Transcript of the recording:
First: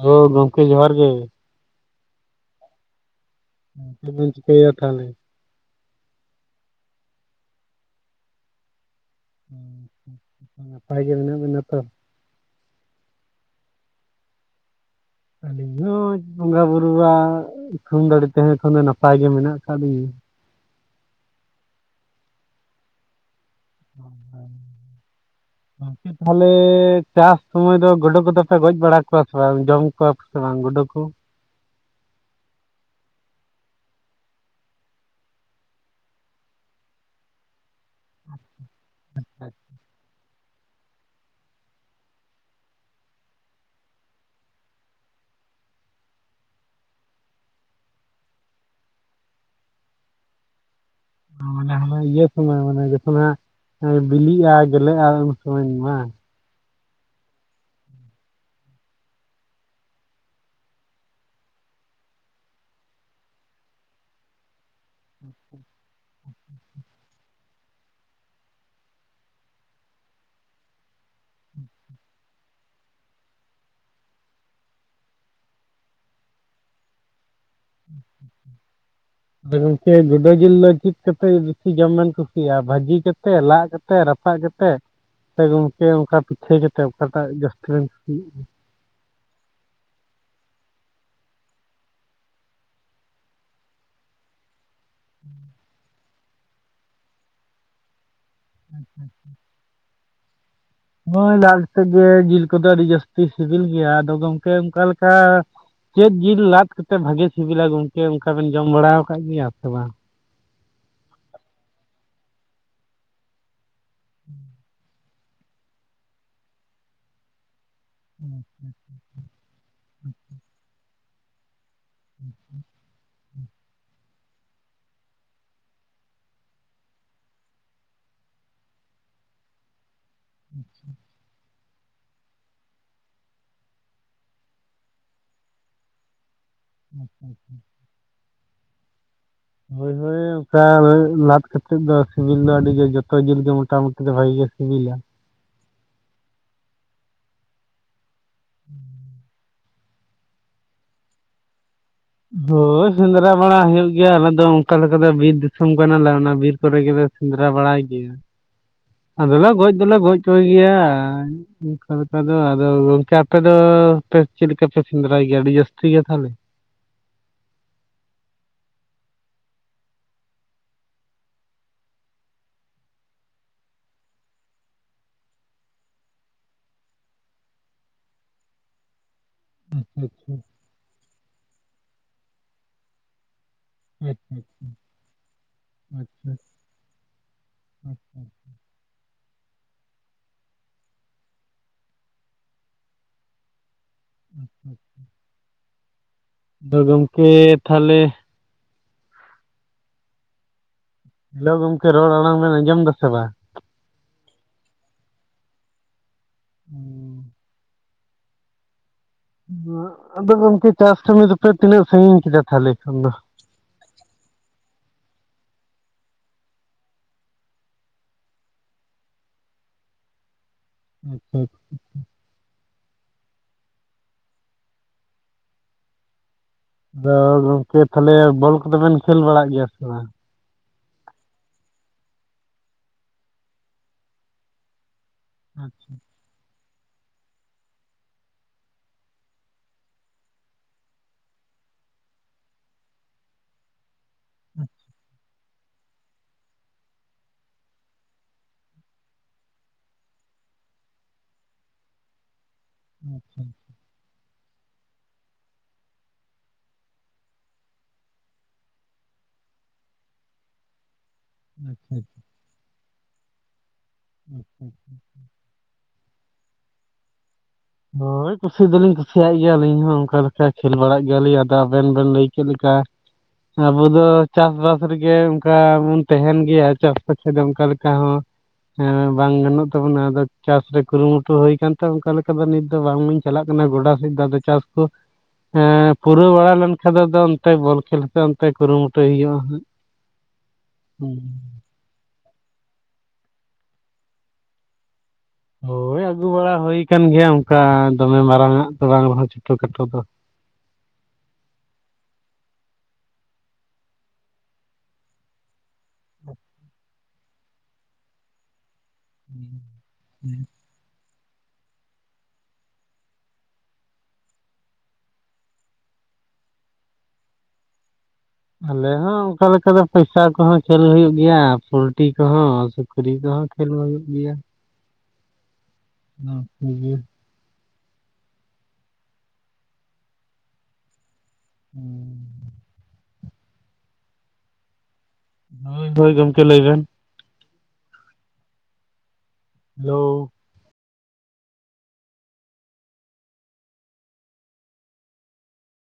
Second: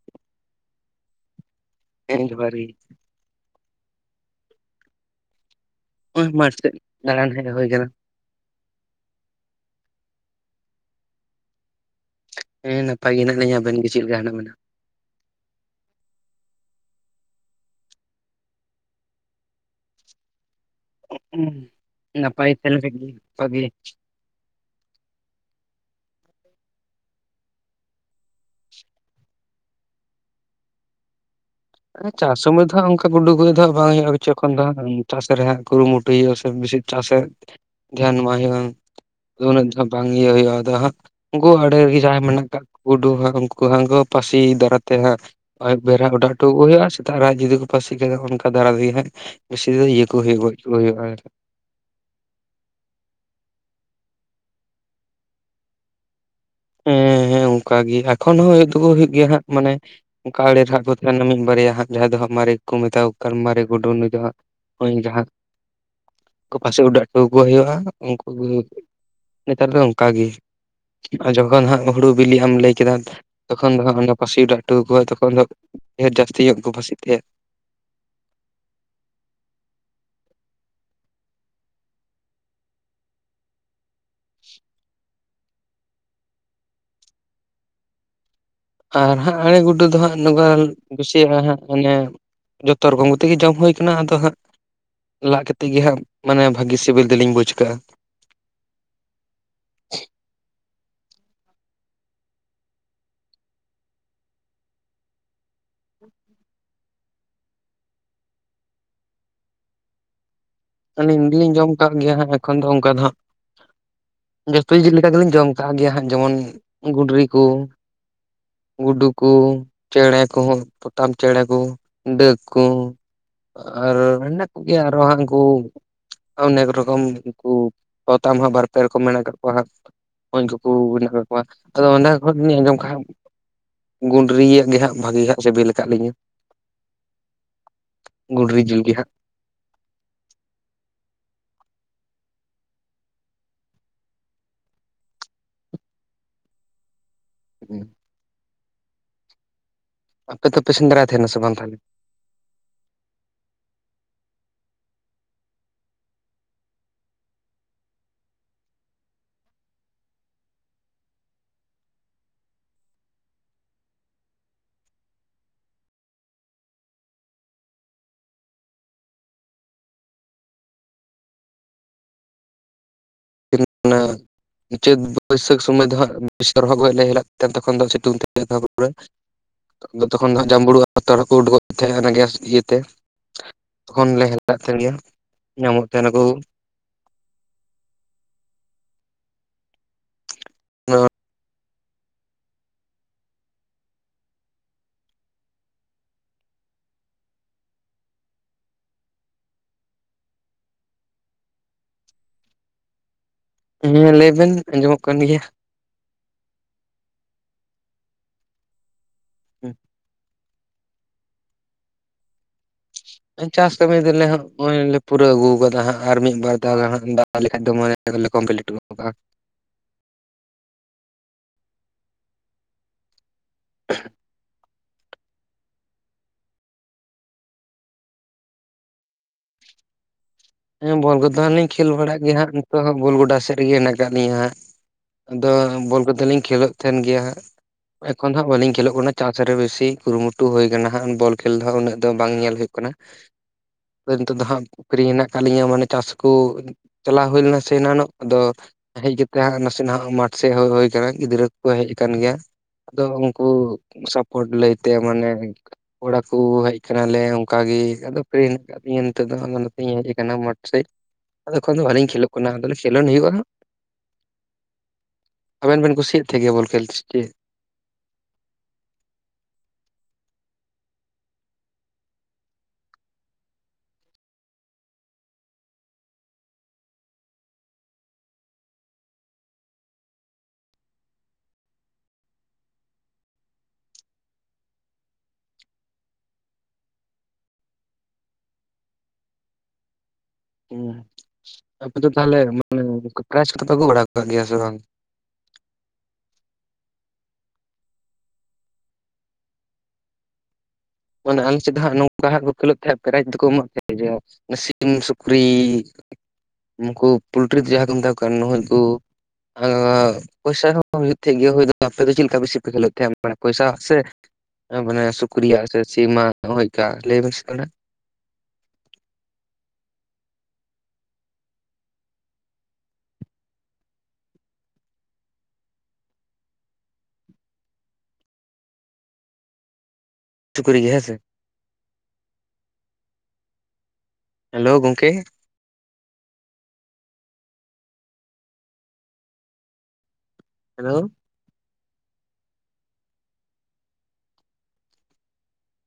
ᱟᱹᱣ ᱜᱚᱝᱠᱮ ᱡᱚᱦᱟᱨ ᱜᱮ! ᱦᱮᱸ ᱡᱚᱦᱟᱨ ᱜᱮ, ᱦᱮᱸ, ᱪᱮᱫ ᱵᱤᱱ ᱪᱤᱠᱟᱹᱭᱮᱜ ᱛᱟᱦᱮᱞᱮ? ᱱᱚᱜᱼᱚᱭ ᱢᱟᱴᱷ ᱥᱮᱫ ᱫᱟᱬᱟᱱ ᱦᱮᱡ ᱦᱩᱭ ᱠᱟᱱᱟ ᱾ [unintelligible] ᱱᱟᱯᱟᱭ ᱜᱮ ᱢᱮᱱᱟᱜ ᱵᱮᱱᱟ ᱛᱚ? ᱦᱮᱸ ᱱᱟᱯᱟᱭ ᱜᱮ ᱦᱮᱸᱱᱟᱜ ᱞᱤᱧᱟ, ᱟᱹᱵᱮᱱ ᱜᱮ ᱪᱮᱫ ᱞᱮᱠᱟ ᱦᱮᱱᱟᱜ ᱵᱤᱱᱟ? ᱟᱹᱞᱤᱧ ᱦᱚᱸᱻᱡ ᱵᱚᱸᱜᱟ ᱵᱩᱨᱩᱣᱟᱜ ᱛᱷᱩᱢ ᱫᱟᱲᱮ ᱛᱮᱦᱮᱸ ᱠᱷᱚᱱ ᱫᱚ ᱱᱟᱯᱟᱭ ᱜᱮ ᱢᱮᱱᱟᱜ ᱟᱠᱟᱫ ᱞᱤᱧᱟᱹ ᱾ ᱩᱸ ᱱᱟᱯᱟᱭ ᱛᱟᱦᱮᱸ ᱞᱮᱱᱠᱷᱟᱡ ᱜᱮ ᱵᱷᱟᱹᱜᱤ᱾ ᱦᱚᱸ᱾ ᱮ ᱛᱟᱦᱮᱞᱮ ᱪᱟᱥ ᱥᱚᱢᱚᱭ ᱫᱚ ᱜᱳᱰᱳ ᱠᱚᱫᱚ ᱯᱮ ᱜᱚᱡ ᱵᱟᱲᱟ ᱠᱚᱣᱟ ᱥᱮ ᱵᱟᱝ, ᱡᱚᱢ ᱠᱚᱣᱟ ᱥᱮ ᱵᱟᱝ ᱜᱩᱰᱩ ᱠᱚ? ᱮᱸ ᱪᱟᱥ ᱥᱚᱢᱚᱭ ᱫᱚ ᱦᱟᱸᱜ ᱚᱸᱠᱟ ᱜᱩᱰᱩ ᱜᱚᱡ ᱫᱚ ᱦᱟᱸᱜ ᱵᱟᱝ ᱦᱩᱭᱩᱜᱼᱟ, ᱤᱪᱟᱹ ᱠᱷᱚᱱ ᱫᱚ ᱦᱟᱸᱜ ᱩᱸ ᱪᱟᱥ ᱨᱮ ᱦᱟᱸᱜ ᱠᱩᱨᱩ ᱢᱩᱴᱩ ᱦᱩᱭᱩᱜᱼᱟ ᱥᱮ ᱵᱮᱥᱤ ᱪᱟᱥ ᱥᱮᱫ᱾ ᱫᱷᱮᱭᱟᱱ ᱮᱢᱟ ᱦᱩᱭᱩᱜᱼᱟᱸ, ᱟᱫᱚ ᱩᱱᱟᱹᱜ ᱫᱚ ᱵᱟᱝ ᱤᱭᱟᱹ ᱦᱩᱭᱩᱜᱼᱟ, ᱟᱫᱚ ᱦᱟᱸᱜ ᱩᱸᱠᱩ ᱟᱲᱮ ᱨᱮ ᱜᱮ ᱡᱟᱦᱟᱸᱭ ᱢᱮᱱᱟᱜ ᱠᱟᱜ ᱠᱚ ᱜᱩᱰᱩ ᱦᱟᱸᱜ ᱩᱸᱠᱩ ᱦᱟᱸᱜ ᱩᱸᱠᱩ ᱫᱚ ᱯᱟᱹᱥᱤ ᱫᱟᱨᱮ ᱛᱮ ᱦᱟᱸᱜ ᱦᱚᱭ ᱵᱮᱨᱦᱟ ᱚᱰᱟᱴ ᱴᱩᱜ ᱦᱩᱭᱩᱜᱼᱟ, ᱥᱮᱛᱟᱜ ᱨᱮ ᱦᱟᱸᱜ ᱡᱩᱫᱤ ᱯᱟᱹᱥᱤ ᱠᱟᱫᱮ ᱚᱱᱠᱟ ᱫᱷᱟᱨᱟ ᱛᱮᱜᱮ ᱦᱟᱸᱜ ᱵᱮᱥᱤ ᱫᱚ ᱤᱭᱟᱹ ᱠᱚ ᱜᱚᱡ ᱠᱚ ᱦᱩᱭᱩᱜᱼᱟ, ᱟ ᱢᱟᱱᱮ ᱦᱟᱱᱮ ᱤᱭᱟᱹ ᱥᱚᱢᱚᱭ ᱢᱟᱱᱮ ᱡᱚᱠᱦᱚᱱ ᱦᱟᱸᱜ ᱟᱸ ᱵᱤᱞᱤᱜᱼᱟ ᱜᱮᱞᱮᱜᱼᱟ ᱩᱱ ᱥᱚᱢᱚᱧ ᱢᱟ᱾ ᱦᱮᱸ ᱦᱮᱸ ᱚᱸᱠᱟ ᱜᱮ ᱮᱠᱷᱚᱱ ᱦᱚᱸ ᱦᱮᱡ ᱫᱚᱠᱚ ᱦᱩᱭᱩᱜ ᱜᱮᱭᱟ ᱦᱟᱸᱜ, ᱢᱟᱱᱮ ᱚᱸᱠᱟ ᱟᱲᱮ ᱨᱮ ᱦᱟᱸᱜ ᱠᱚ ᱛᱟᱦᱮᱸᱱᱟ ᱢᱤᱫ ᱵᱟᱨᱭᱟ ᱦᱟᱸᱜ ᱡᱟᱦᱟᱸᱭ ᱫᱚ ᱦᱟᱸᱜ ᱢᱟᱨᱮ ᱠᱚᱠᱚ ᱢᱮᱛᱟ ᱠᱚ ᱠᱟᱱ ᱢᱟᱨᱮ ᱜᱩᱰᱩ ᱱᱩᱭ ᱫᱚ ᱦᱟᱸᱜ ᱦᱳᱧ ᱡᱟᱦᱟᱸ ᱠᱩ ᱯᱟᱥᱮ ᱳᱰᱟᱹᱜ ᱦᱚᱴᱚ ᱟᱠᱚ ᱦᱩᱭᱩᱜᱼᱟ, ᱩᱸᱠᱩ ᱜᱚ ᱦᱩᱠ ᱱᱮᱛᱟᱨ ᱫᱚ ᱚᱸᱠᱟ ᱜᱮ᱾ ᱟᱨ ᱡᱚᱠᱷᱚᱱ ᱦᱟᱸᱜ ᱦᱩᱲᱩ ᱵᱤᱞᱤᱜ ᱮᱢ ᱞᱟᱹᱭ ᱠᱮᱫᱟ, ᱛᱚᱠᱷᱚᱱ ᱫᱚ ᱦᱟᱸᱜ ᱚᱱᱟ ᱯᱟᱹᱥᱤ ᱚᱰᱟᱣ ᱚᱴᱚ ᱟᱠᱚᱣᱟᱭ ᱛᱚᱠᱷᱚᱱ ᱫᱚ ᱰᱷ ᱡᱟᱹᱥᱛᱤ ᱧᱚᱜ ᱜᱮ ᱠᱚ ᱵᱟᱹᱥᱤᱜ [unintelligible] ᱟᱫᱚ ᱜᱚᱝᱠᱮ ᱜᱚᱰᱳ ᱡᱤᱞ ᱫᱚ ᱪᱤᱜ ᱠᱟᱛᱮ ᱵᱤᱥᱤ ᱡᱚᱢ ᱵᱮᱱ ᱠᱩᱥᱤᱭᱟ ᱵᱷᱟᱹᱡᱤ ᱠᱟᱛᱮᱜ ᱞᱟᱜ ᱠᱟᱛ ᱠᱟᱛᱮ ᱨᱟᱯᱟᱜ ᱠᱟᱛᱮᱜ ᱥᱮ ᱜᱚᱝᱠᱮ ᱚᱱᱠᱟ ᱯᱤᱴᱷᱟᱹ ᱠᱟᱛᱮᱜ ᱚᱠᱟᱴᱟᱜ ᱡᱟᱹᱥᱛᱤ ᱵᱤᱱ ᱟᱨ ᱦᱟᱸᱜ ᱟᱲᱮ ᱜᱩᱰᱩ ᱫᱚ ᱦᱟᱸᱜ ᱱᱚᱝᱠᱟ ᱠᱩᱥᱤᱭᱟᱜᱼᱟ ᱦᱟᱸᱜ ᱚᱱᱮ ᱡᱚᱛᱚ ᱨᱚᱠᱚᱢ ᱠᱟᱛᱮᱜ ᱜᱤ ᱡᱚᱢ ᱦᱩᱭ ᱠᱟᱱᱟ ᱟᱫᱚ ᱦᱟᱸᱜ ᱞᱟᱫ ᱠᱟᱛᱮᱜ ᱜᱮ ᱦᱟᱸᱜ ᱢᱟᱱᱮ ᱵᱷᱟᱜᱤ ᱥᱤᱵᱤᱞ ᱫᱚᱞᱤᱧ ᱵᱩᱡᱽ ᱟᱠᱟᱜᱟ᱾ [inaudible] ᱦᱳᱭ ᱞᱟᱫ ᱠᱟᱛᱮᱜ ᱜᱮ ᱡᱤᱞ ᱠᱚᱫᱚ ᱟᱹᱰᱤ ᱡᱟᱹᱥᱛᱤ ᱥᱤᱵᱤᱞ ᱜᱮᱭᱟ ᱟᱫᱚ ᱜᱚᱢᱠᱮ ᱚᱠᱟ ᱞᱮᱠᱟ᱾ ᱪᱮᱫ ᱡᱤᱞ ᱞᱟᱫ ᱠᱟᱛᱮᱜ ᱵᱷᱟᱜᱮ ᱵᱩᱡᱷᱟᱜ-ᱟ ᱜᱚᱜᱠᱮ ᱚᱱᱠᱟ ᱵᱮᱱ ᱡᱚᱢ ᱵᱟᱲᱟᱣ ᱟᱠᱟᱫ ᱜᱮᱭᱟ ᱥᱮ ᱵᱟᱝ? ᱟᱹᱞᱤ ᱫᱚᱞᱤᱧ ᱡᱚᱢ ᱠᱟᱜ ᱜᱮᱭᱟ ᱦᱟᱜ ᱮᱠᱷᱚᱱ ᱫᱚ ᱚᱱᱠᱟ ᱫᱚ ᱦᱟᱸᱜ ᱡᱚᱛᱚ ᱡᱤᱞ ᱜᱮᱞᱤᱧ ᱡᱚᱢ ᱠᱟᱜ ᱜᱮᱭᱟ ᱦᱟᱜ ᱡᱮᱢᱚᱱ ᱜᱩᱰᱨᱤ ᱠᱚ, ᱜᱩᱰᱩ ᱠᱚ ᱪᱮᱬᱮ ᱠᱚᱦᱚᱸ, ᱰᱟᱵ ᱪᱮᱬᱮ ᱠᱚ, ᱰᱟᱹᱠ ᱠᱚ, ᱟᱨ ᱦᱮᱱᱟᱜ ᱜᱮᱭᱟ ᱟᱨ ᱦᱟᱝ ᱠᱩ ᱚᱱᱮᱠ ᱨᱚᱠᱚᱢ ᱠᱩ ᱯᱚᱛᱟᱢ ᱦᱚᱸ ᱵᱟᱨᱯᱮ ᱨᱚᱠᱚᱢ ᱢᱮᱱᱟᱜ ᱠᱟᱜ ᱠᱚᱣᱟ ᱦᱟᱸᱜ᱾ ᱵᱷᱚᱧᱡ ᱠᱩ ᱠᱚᱜ ᱠᱚᱣᱟ ᱛᱚ ᱚᱱᱟ ᱠᱚ ᱨᱤᱱᱤᱡ ᱱᱚᱝᱠᱟ ᱜᱩᱱᱰᱨᱤ ᱭᱟᱜ ᱛᱮ ᱦᱟᱸᱜ ᱵᱷᱟᱹᱜᱮ ᱦᱟᱸᱜ ᱥᱤᱵᱤᱞ ᱟᱠᱟᱜ ᱞᱤᱧᱟᱹ᱾ [inaudible] ᱜᱩᱰᱨᱤ ᱡᱤᱞ ᱜᱮ ᱦᱟᱸᱜ᱾ ᱦᱳᱭ ᱦᱳᱭ ᱚᱱᱠᱟ ᱞᱟᱭ ᱞᱟᱫ ᱠᱟᱛᱮᱫ ᱫᱚ ᱟᱨ ᱥᱤᱵᱤᱞ ᱫᱚ ᱟᱹᱰᱤ ᱜᱮ ᱡᱚᱛᱚ ᱡᱤᱞ ᱜᱮ ᱢᱚᱴᱟᱢᱩᱴᱤ ᱫᱚ ᱵᱷᱟᱜᱤ ᱜᱮ ᱥᱤᱵᱤᱞᱟ᱾ [inaudible] [inaudible] ᱟᱯᱮ ᱫᱚᱯᱮ ᱥᱮᱱᱫᱽᱨᱟᱭ ᱛᱮᱦᱮᱱᱟ ᱥᱮ ᱵᱟᱝᱟ? ᱦᱳᱭ ᱥᱮᱸᱫᱽᱨᱟ ᱵᱟᱲᱟ ᱦᱩᱭᱩᱜ ᱜᱮᱭᱟ ᱟᱞᱮ ᱫᱚ ᱚᱱᱠᱟ ᱞᱮᱠᱟ ᱫᱚ ᱵᱤᱨ ᱫᱤᱥᱚᱢ ᱠᱟᱱᱟᱞᱮ ᱚᱱᱟ ᱵᱤᱨ ᱠᱚᱨᱮ ᱜᱮᱞᱮ ᱥᱮᱫᱨᱟ ᱵᱟᱲᱟᱭ ᱜᱮᱭᱟ᱾ ᱟᱫᱚᱞᱮ ᱜᱚᱡ ᱫᱚᱞᱮ ᱜᱚᱡ ᱠᱚᱜᱮᱭᱟ ᱜᱮᱭᱟ᱾ ᱟᱫᱚ ᱟᱫᱚ ᱜᱚᱝᱠᱮ ᱟᱯᱮ ᱫᱚ ᱯᱮ ᱪᱮᱜ ᱞᱮᱠᱟ ᱯᱮ ᱥᱮᱸᱫᱽᱨᱟᱭ ᱜᱮᱭᱟ ᱟᱹᱰᱤ ᱡᱟᱹᱥᱛᱤ ᱜᱮᱛᱚ ᱚᱱᱟ ᱪᱟᱹᱫ ᱵᱟᱹᱭᱥᱟᱹᱠᱷ ᱥᱚᱢᱚᱭ ᱫᱚ ᱦᱟᱸᱜ ᱥᱚᱨᱦᱚ ᱜᱚᱡ ᱞᱮ ᱦᱮᱞᱟᱜ ᱛᱮ ᱛᱚᱠᱷᱚᱱ ᱫᱚ ᱥᱤᱛᱩᱝ ᱛᱤ ᱛᱟᱨᱯᱮ ᱛᱚᱛᱚ ᱠᱷᱚᱱ ᱟᱪᱪᱷᱟ ᱫᱚ ᱦᱟᱸᱜ ᱡᱟᱸᱵᱲᱩ ᱟᱨ ᱨᱚᱲ ᱠᱚ ᱩᱰᱩᱠᱚᱜ ᱛᱟᱦᱮᱸ ᱦᱟᱱᱟ ᱜᱮᱥ ᱤᱭᱟᱹᱛᱮ᱾ ᱛᱚᱠᱷᱚᱱ ᱞᱮ ᱟᱪᱪᱷᱟ ᱦᱮᱞᱮᱜ ᱛᱟᱦᱮᱱ ᱜᱮᱭᱟ ᱧᱟᱢᱚᱜ ᱛᱮᱦᱮᱱᱟᱠᱩ᱾ ᱟᱪᱪᱷᱟ [inaudible] [inaudible] [inaudible] ᱟᱫᱚ ᱜᱚᱝᱠᱮ ᱛᱟᱦᱚᱞᱮ ᱦᱤᱞᱳᱜ ᱜᱚᱝᱠᱮ ᱨᱚᱲ ᱟᱲᱟᱝ ᱵᱮᱱ ᱟᱸᱡᱚᱢ ᱮᱫᱟ ᱥᱮ ᱵᱟᱝ? ᱦᱮᱸ ᱦᱮᱸ ᱞᱟᱹᱭ ᱵᱮᱱ ᱟᱸᱡᱚᱢᱚᱜ ᱠᱟᱱ ᱜᱮᱭᱟ᱾ [inaudible] ᱟᱫᱚ ᱜᱚᱝᱠᱮ ᱪᱟᱥ ᱠᱟᱹᱢᱤ ᱫᱚᱯᱮ ᱛᱤᱱᱟᱹᱜ ᱥᱟᱺᱜᱤᱧ ᱠᱮᱫᱟ ᱛᱟᱦᱞᱮ ᱠᱷᱟᱱ ᱫᱚ? ᱪᱟᱥ ᱠᱟᱹᱢᱤ ᱫᱚᱞᱮ ᱦᱚᱜᱚᱭ ᱞᱮ ᱯᱩᱨᱟᱹᱣ ᱟᱹᱜᱩᱣ ᱠᱟᱫᱟ ᱦᱟᱸᱜ ᱟᱨ ᱢᱤᱫ ᱵᱟᱨ ᱫᱷᱟᱣ ᱜᱟᱱ ᱦᱟᱸᱜ ᱫᱟᱜ ᱛᱟᱞᱟ ᱞᱮᱠᱟᱛᱮ ᱢᱟᱨᱮ [unintelligible] ᱞᱮᱴᱳᱜ-ᱟ [inaudible] ᱟᱫᱚ ᱜᱚᱝᱠᱮ ᱛᱟᱦᱚᱞᱮ ᱵᱚᱞ ᱠᱚᱫᱚ ᱵᱮᱱ ᱠᱷᱮᱞ ᱵᱟᱲᱟᱜ ᱜᱮᱭᱟ ᱥᱮ ᱵᱟᱝ? ᱦᱮᱸ ᱵᱚᱞ ᱜᱚᱫᱚ ᱦᱟᱸᱜ ᱞᱤᱧ ᱠᱷᱮᱞ ᱵᱟᱲᱟᱜ ᱜᱮᱭᱟ ᱦᱟᱸᱜ ᱱᱤᱛᱚᱜ ᱦᱚᱸ ᱵᱚᱞ ᱜᱚᱰᱟ ᱥᱮᱜ ᱨᱮᱜᱮ ᱦᱮᱱᱟᱜ ᱠᱟᱜ ᱞᱤᱧᱟ ᱦᱟᱸᱜ᱾ ᱟᱫᱚ ᱵᱚᱞ ᱠᱚᱫᱚ ᱞᱤᱧ ᱠᱷᱮᱞᱳᱜ ᱛᱟᱦᱮᱱ ᱜᱮᱭᱟ ᱦᱟᱸᱜ᱾ ᱮᱠᱷᱚᱱ ᱫᱚ ᱦᱟᱸᱜ ᱵᱟᱞᱤᱧ ᱠᱷᱮᱞᱳᱜ ᱠᱟᱱᱟ ᱪᱟᱥ ᱨᱮ ᱵᱮᱥᱤ ᱠᱩᱨᱩᱢᱩᱴᱩ ᱦᱩᱭ ᱠᱟᱱᱟ ᱦᱟᱸᱜ ᱵᱚᱞ ᱠᱷᱮᱞ ᱫᱚ ᱦᱟᱸᱜ ᱩᱱᱟᱹᱜ ᱫᱚ ᱵᱟᱝ ᱧᱮᱞ ᱦᱳᱭᱳᱜ ᱠᱟᱱᱟ᱾ ᱟᱫᱚ ᱱᱤᱛᱳᱜ ᱫᱚ ᱦᱟᱸᱜ ᱯᱷᱤᱨᱤ ᱦᱮᱱᱟᱜ ᱛᱟᱞᱤᱧᱟ ᱢᱟᱱᱮ ᱪᱟᱥ ᱠᱚ ᱪᱟᱞᱟᱣ ᱦᱩᱭ ᱞᱮᱱᱟ ᱥᱮ ᱮᱱᱟᱱᱚᱜ, ᱟᱫᱚ ᱦᱮᱡ ᱠᱟᱛᱮᱜ ᱦᱟᱸᱜ ᱱᱟᱥᱮᱱᱟᱜ ᱢᱟᱴᱷ ᱥᱮᱫ ᱦᱮᱡ ᱦᱳᱭ ᱟᱠᱟᱱᱟ ᱜᱤᱫᱽᱨᱟᱹ ᱠᱚᱠᱚ ᱦᱮᱡ ᱟᱠᱟᱱ ᱜᱮᱭᱟ ᱾ ᱟᱫᱚ ᱟᱪᱪᱷᱟ ᱟᱪᱪᱷᱟ ᱩᱱᱠᱩ ᱥᱟᱯᱳᱴ ᱞᱟᱹᱭ ᱛᱮ ᱢᱟᱱᱮ ᱠᱚᱲᱟ ᱠᱚ ᱦᱮᱡ ᱟᱠᱟᱱᱟ ᱞᱮ ᱚᱱᱠᱟ ᱜᱮ ᱟᱫᱚ ᱯᱷᱤᱨᱤ ᱦᱮᱱᱟᱜ ᱟᱠᱟᱫ ᱞᱤᱧᱟᱹ ᱱᱤᱛᱚᱜ ᱫᱚ ᱟᱫᱚ ᱱᱚᱛᱮᱧ ᱦᱮᱡ ᱠᱟᱱᱟ ᱢᱟᱴ ᱥᱮᱫ ᱟᱫᱚ ᱮᱠᱷᱚᱱ ᱫᱚ ᱟᱪᱪᱷᱟ ᱵᱟᱹᱞᱤᱧ ᱠᱷᱮᱞᱳᱜ ᱠᱟᱱᱟ ᱟᱫᱚ ᱞᱤᱧ ᱠᱷᱮᱞᱳᱱ ᱦᱩᱭᱩᱜᱼᱟ ᱦᱟᱸᱜ ᱾ [unintelligible] ᱟᱵᱮᱱ ᱵᱮᱱ ᱠᱩᱥᱤᱭᱟᱜ ᱛᱟᱦᱮᱸᱜ ᱜᱮᱭᱟ ᱵᱚᱞ ᱠᱷᱮᱞ ᱥᱮ ᱪᱮᱫ? ᱦᱳᱭ ᱠᱩᱥᱤ ᱫᱚᱞᱤᱧ ᱠᱩᱥᱤᱭᱟᱜ ᱜᱮᱭᱟᱞᱤᱧ ᱤᱧ ᱦᱚᱸ ᱚᱱᱠᱟ ᱞᱮᱠᱟ ᱠᱷᱮᱞ ᱵᱟᱲᱟᱜ ᱜᱮᱭᱟᱞᱤᱧ ᱟᱫᱚ ᱟᱵᱮᱱ ᱵᱮᱱ ᱞᱟᱹᱭ ᱠᱮᱫ ᱞᱮᱠᱟ ᱟᱵᱚ ᱫᱚ ᱪᱟᱥᱵᱟᱥ ᱨᱮᱜᱮ ᱚᱱᱠᱟ ᱵᱚᱱ ᱛᱟᱦᱮᱱ ᱜᱮᱭᱟ ᱪᱟᱥ ᱵᱟᱠᱷᱟᱡ ᱫᱚ ᱚᱱᱠᱟ ᱞᱮᱠᱟ ᱦᱚᱸ ᱦᱮᱸ ᱵᱟᱝ ᱜᱟᱱᱚᱜ ᱛᱟᱵᱚᱱᱟ ᱟᱫᱚ ᱪᱟᱥ ᱨᱮ ᱠᱩᱨᱩᱢᱩᱴᱩ ᱦᱩᱭ ᱠᱟᱱ ᱛᱮ ᱚᱱᱠᱟ ᱞᱮᱠᱟ ᱟᱫᱚ ᱱᱤᱛ ᱫᱚ ᱵᱟᱝ ᱵᱤᱱ ᱪᱟᱞᱟᱜ ᱠᱟᱱᱟ ᱜᱚᱰᱟ ᱥᱮᱫ ᱫᱚ ᱟᱫᱚ ᱪᱟᱥ ᱠᱚ ᱦᱮᱸ ᱯᱩᱨᱟᱹᱣ ᱵᱟᱲᱟ ᱞᱮᱱᱠᱷᱟᱡ ᱫᱚ ᱚᱱᱛᱮ ᱵᱚᱞ ᱠᱷᱮᱞ ᱠᱚ ᱚᱱᱛᱮ ᱠᱩᱨᱩᱢᱩᱴᱩᱭ ᱦᱩᱭᱩᱜᱼᱟ ᱦᱟᱸᱜ ᱾ ᱦᱩᱸ ᱾ ᱟᱯᱮ ᱫᱚ ᱛᱟᱦᱚᱞᱮ ᱢᱟᱱᱮ ᱯᱨᱟᱭᱤᱡ ᱠᱚᱫᱚ ᱯᱮ ᱟᱹᱜᱩ ᱵᱟᱲᱟᱣ ᱠᱟᱜ ᱜᱮᱭᱟ ᱥᱮ ᱵᱟᱝ? ᱦᱳᱭ ᱟᱹᱜᱩ ᱵᱟᱲᱟ ᱦᱩᱭ ᱠᱟᱱ ᱜᱮᱭᱟ, ᱚᱱᱠᱟ ᱫᱚᱢᱮ ᱢᱟᱨᱟᱝ ᱟᱜ ᱫᱚ ᱵᱟᱝ ᱨᱮᱦᱚᱸ ᱪᱷᱳᱴᱳ ᱠᱷᱟᱴᱳ ᱫᱚ ᱾ ᱢᱟᱱᱮ ᱟᱞᱮ ᱥᱮᱫ ᱫᱚ ᱦᱟᱸᱜ ᱱᱚᱝᱠᱟ ᱦᱟᱸᱜ ᱠᱚ ᱠᱷᱮᱞᱳᱜ ᱛᱟᱦᱮᱸᱜ ᱯᱨᱟᱭᱤᱡᱽ ᱫᱚᱠᱚ ᱮᱢᱚᱜ ᱛᱟᱦᱮᱸᱜ ᱡᱮ ᱥᱤᱢ, ᱥᱩᱠᱨᱤ ᱱᱩᱠᱩ ᱯᱳᱞᱴᱨᱤ ᱫᱚ ᱡᱟᱦᱟᱸ ᱠᱚ ᱢᱮᱛᱟ ᱠᱚ ᱠᱟᱱ ᱱᱩᱦᱩᱭ ᱠᱩ ᱟᱸᱻ ᱯᱚᱭᱥᱟ ᱦᱚᱸ ᱦᱩᱭᱩᱜ ᱛᱟᱦᱮᱸᱜ ᱜᱮ ᱦᱩᱭ ᱫᱚ ᱟᱯᱮ ᱫᱚ ᱪᱮᱫ ᱞᱮᱠᱟ ᱵᱮᱥᱤ ᱯᱮ ᱠᱷᱮᱞᱳᱜ ᱛᱟᱦᱮᱸᱜ ᱢᱟᱱᱮ ᱯᱚᱭᱥᱟ ᱥᱮ, ᱢᱟᱱᱮ ᱥᱩᱠᱨᱤᱭᱟᱜ? ᱥᱮ ᱥᱤᱢᱟᱜ ᱦᱳᱭ ᱚᱠᱟ ᱞᱟᱹᱭ ᱢᱮᱥᱮ ᱛᱷᱚᱲᱟ? ᱟᱞᱮ ᱦᱚᱸ ᱚᱱᱠᱟ ᱞᱮᱠᱟ ᱫᱚ ᱯᱚᱭᱥᱟ ᱠᱚᱦᱚᱸ ᱠᱷᱮᱞ ᱦᱩᱭᱩᱜ ᱜᱮᱭᱟ, ᱯᱚᱞᱴᱤ ᱠᱚᱦᱚᱸ, ᱥᱩᱠᱨᱤ ᱠᱚᱦᱚ ᱠᱷᱮᱞ ᱢᱟ ᱦᱩᱭᱩᱜ ᱜᱮᱭᱟ ᱾ ᱦᱚᱸ ᱴᱷᱤᱠ ᱜᱮᱭᱟ ᱾ ᱥᱩᱠᱨᱤ ᱜᱮ ᱦᱮᱸ ᱥᱮ? ᱦᱩᱸ ᱾ ᱦᱮᱞᱳ ᱜᱚᱝᱠᱮ ᱾ ᱦᱳᱭ ᱦᱳᱭ ᱜᱚᱝᱠᱮ ᱞᱟᱹᱭ ᱵᱮᱱ ᱾ ᱦᱮᱞᱳ ᱾ ᱦᱮᱞᱳ ᱾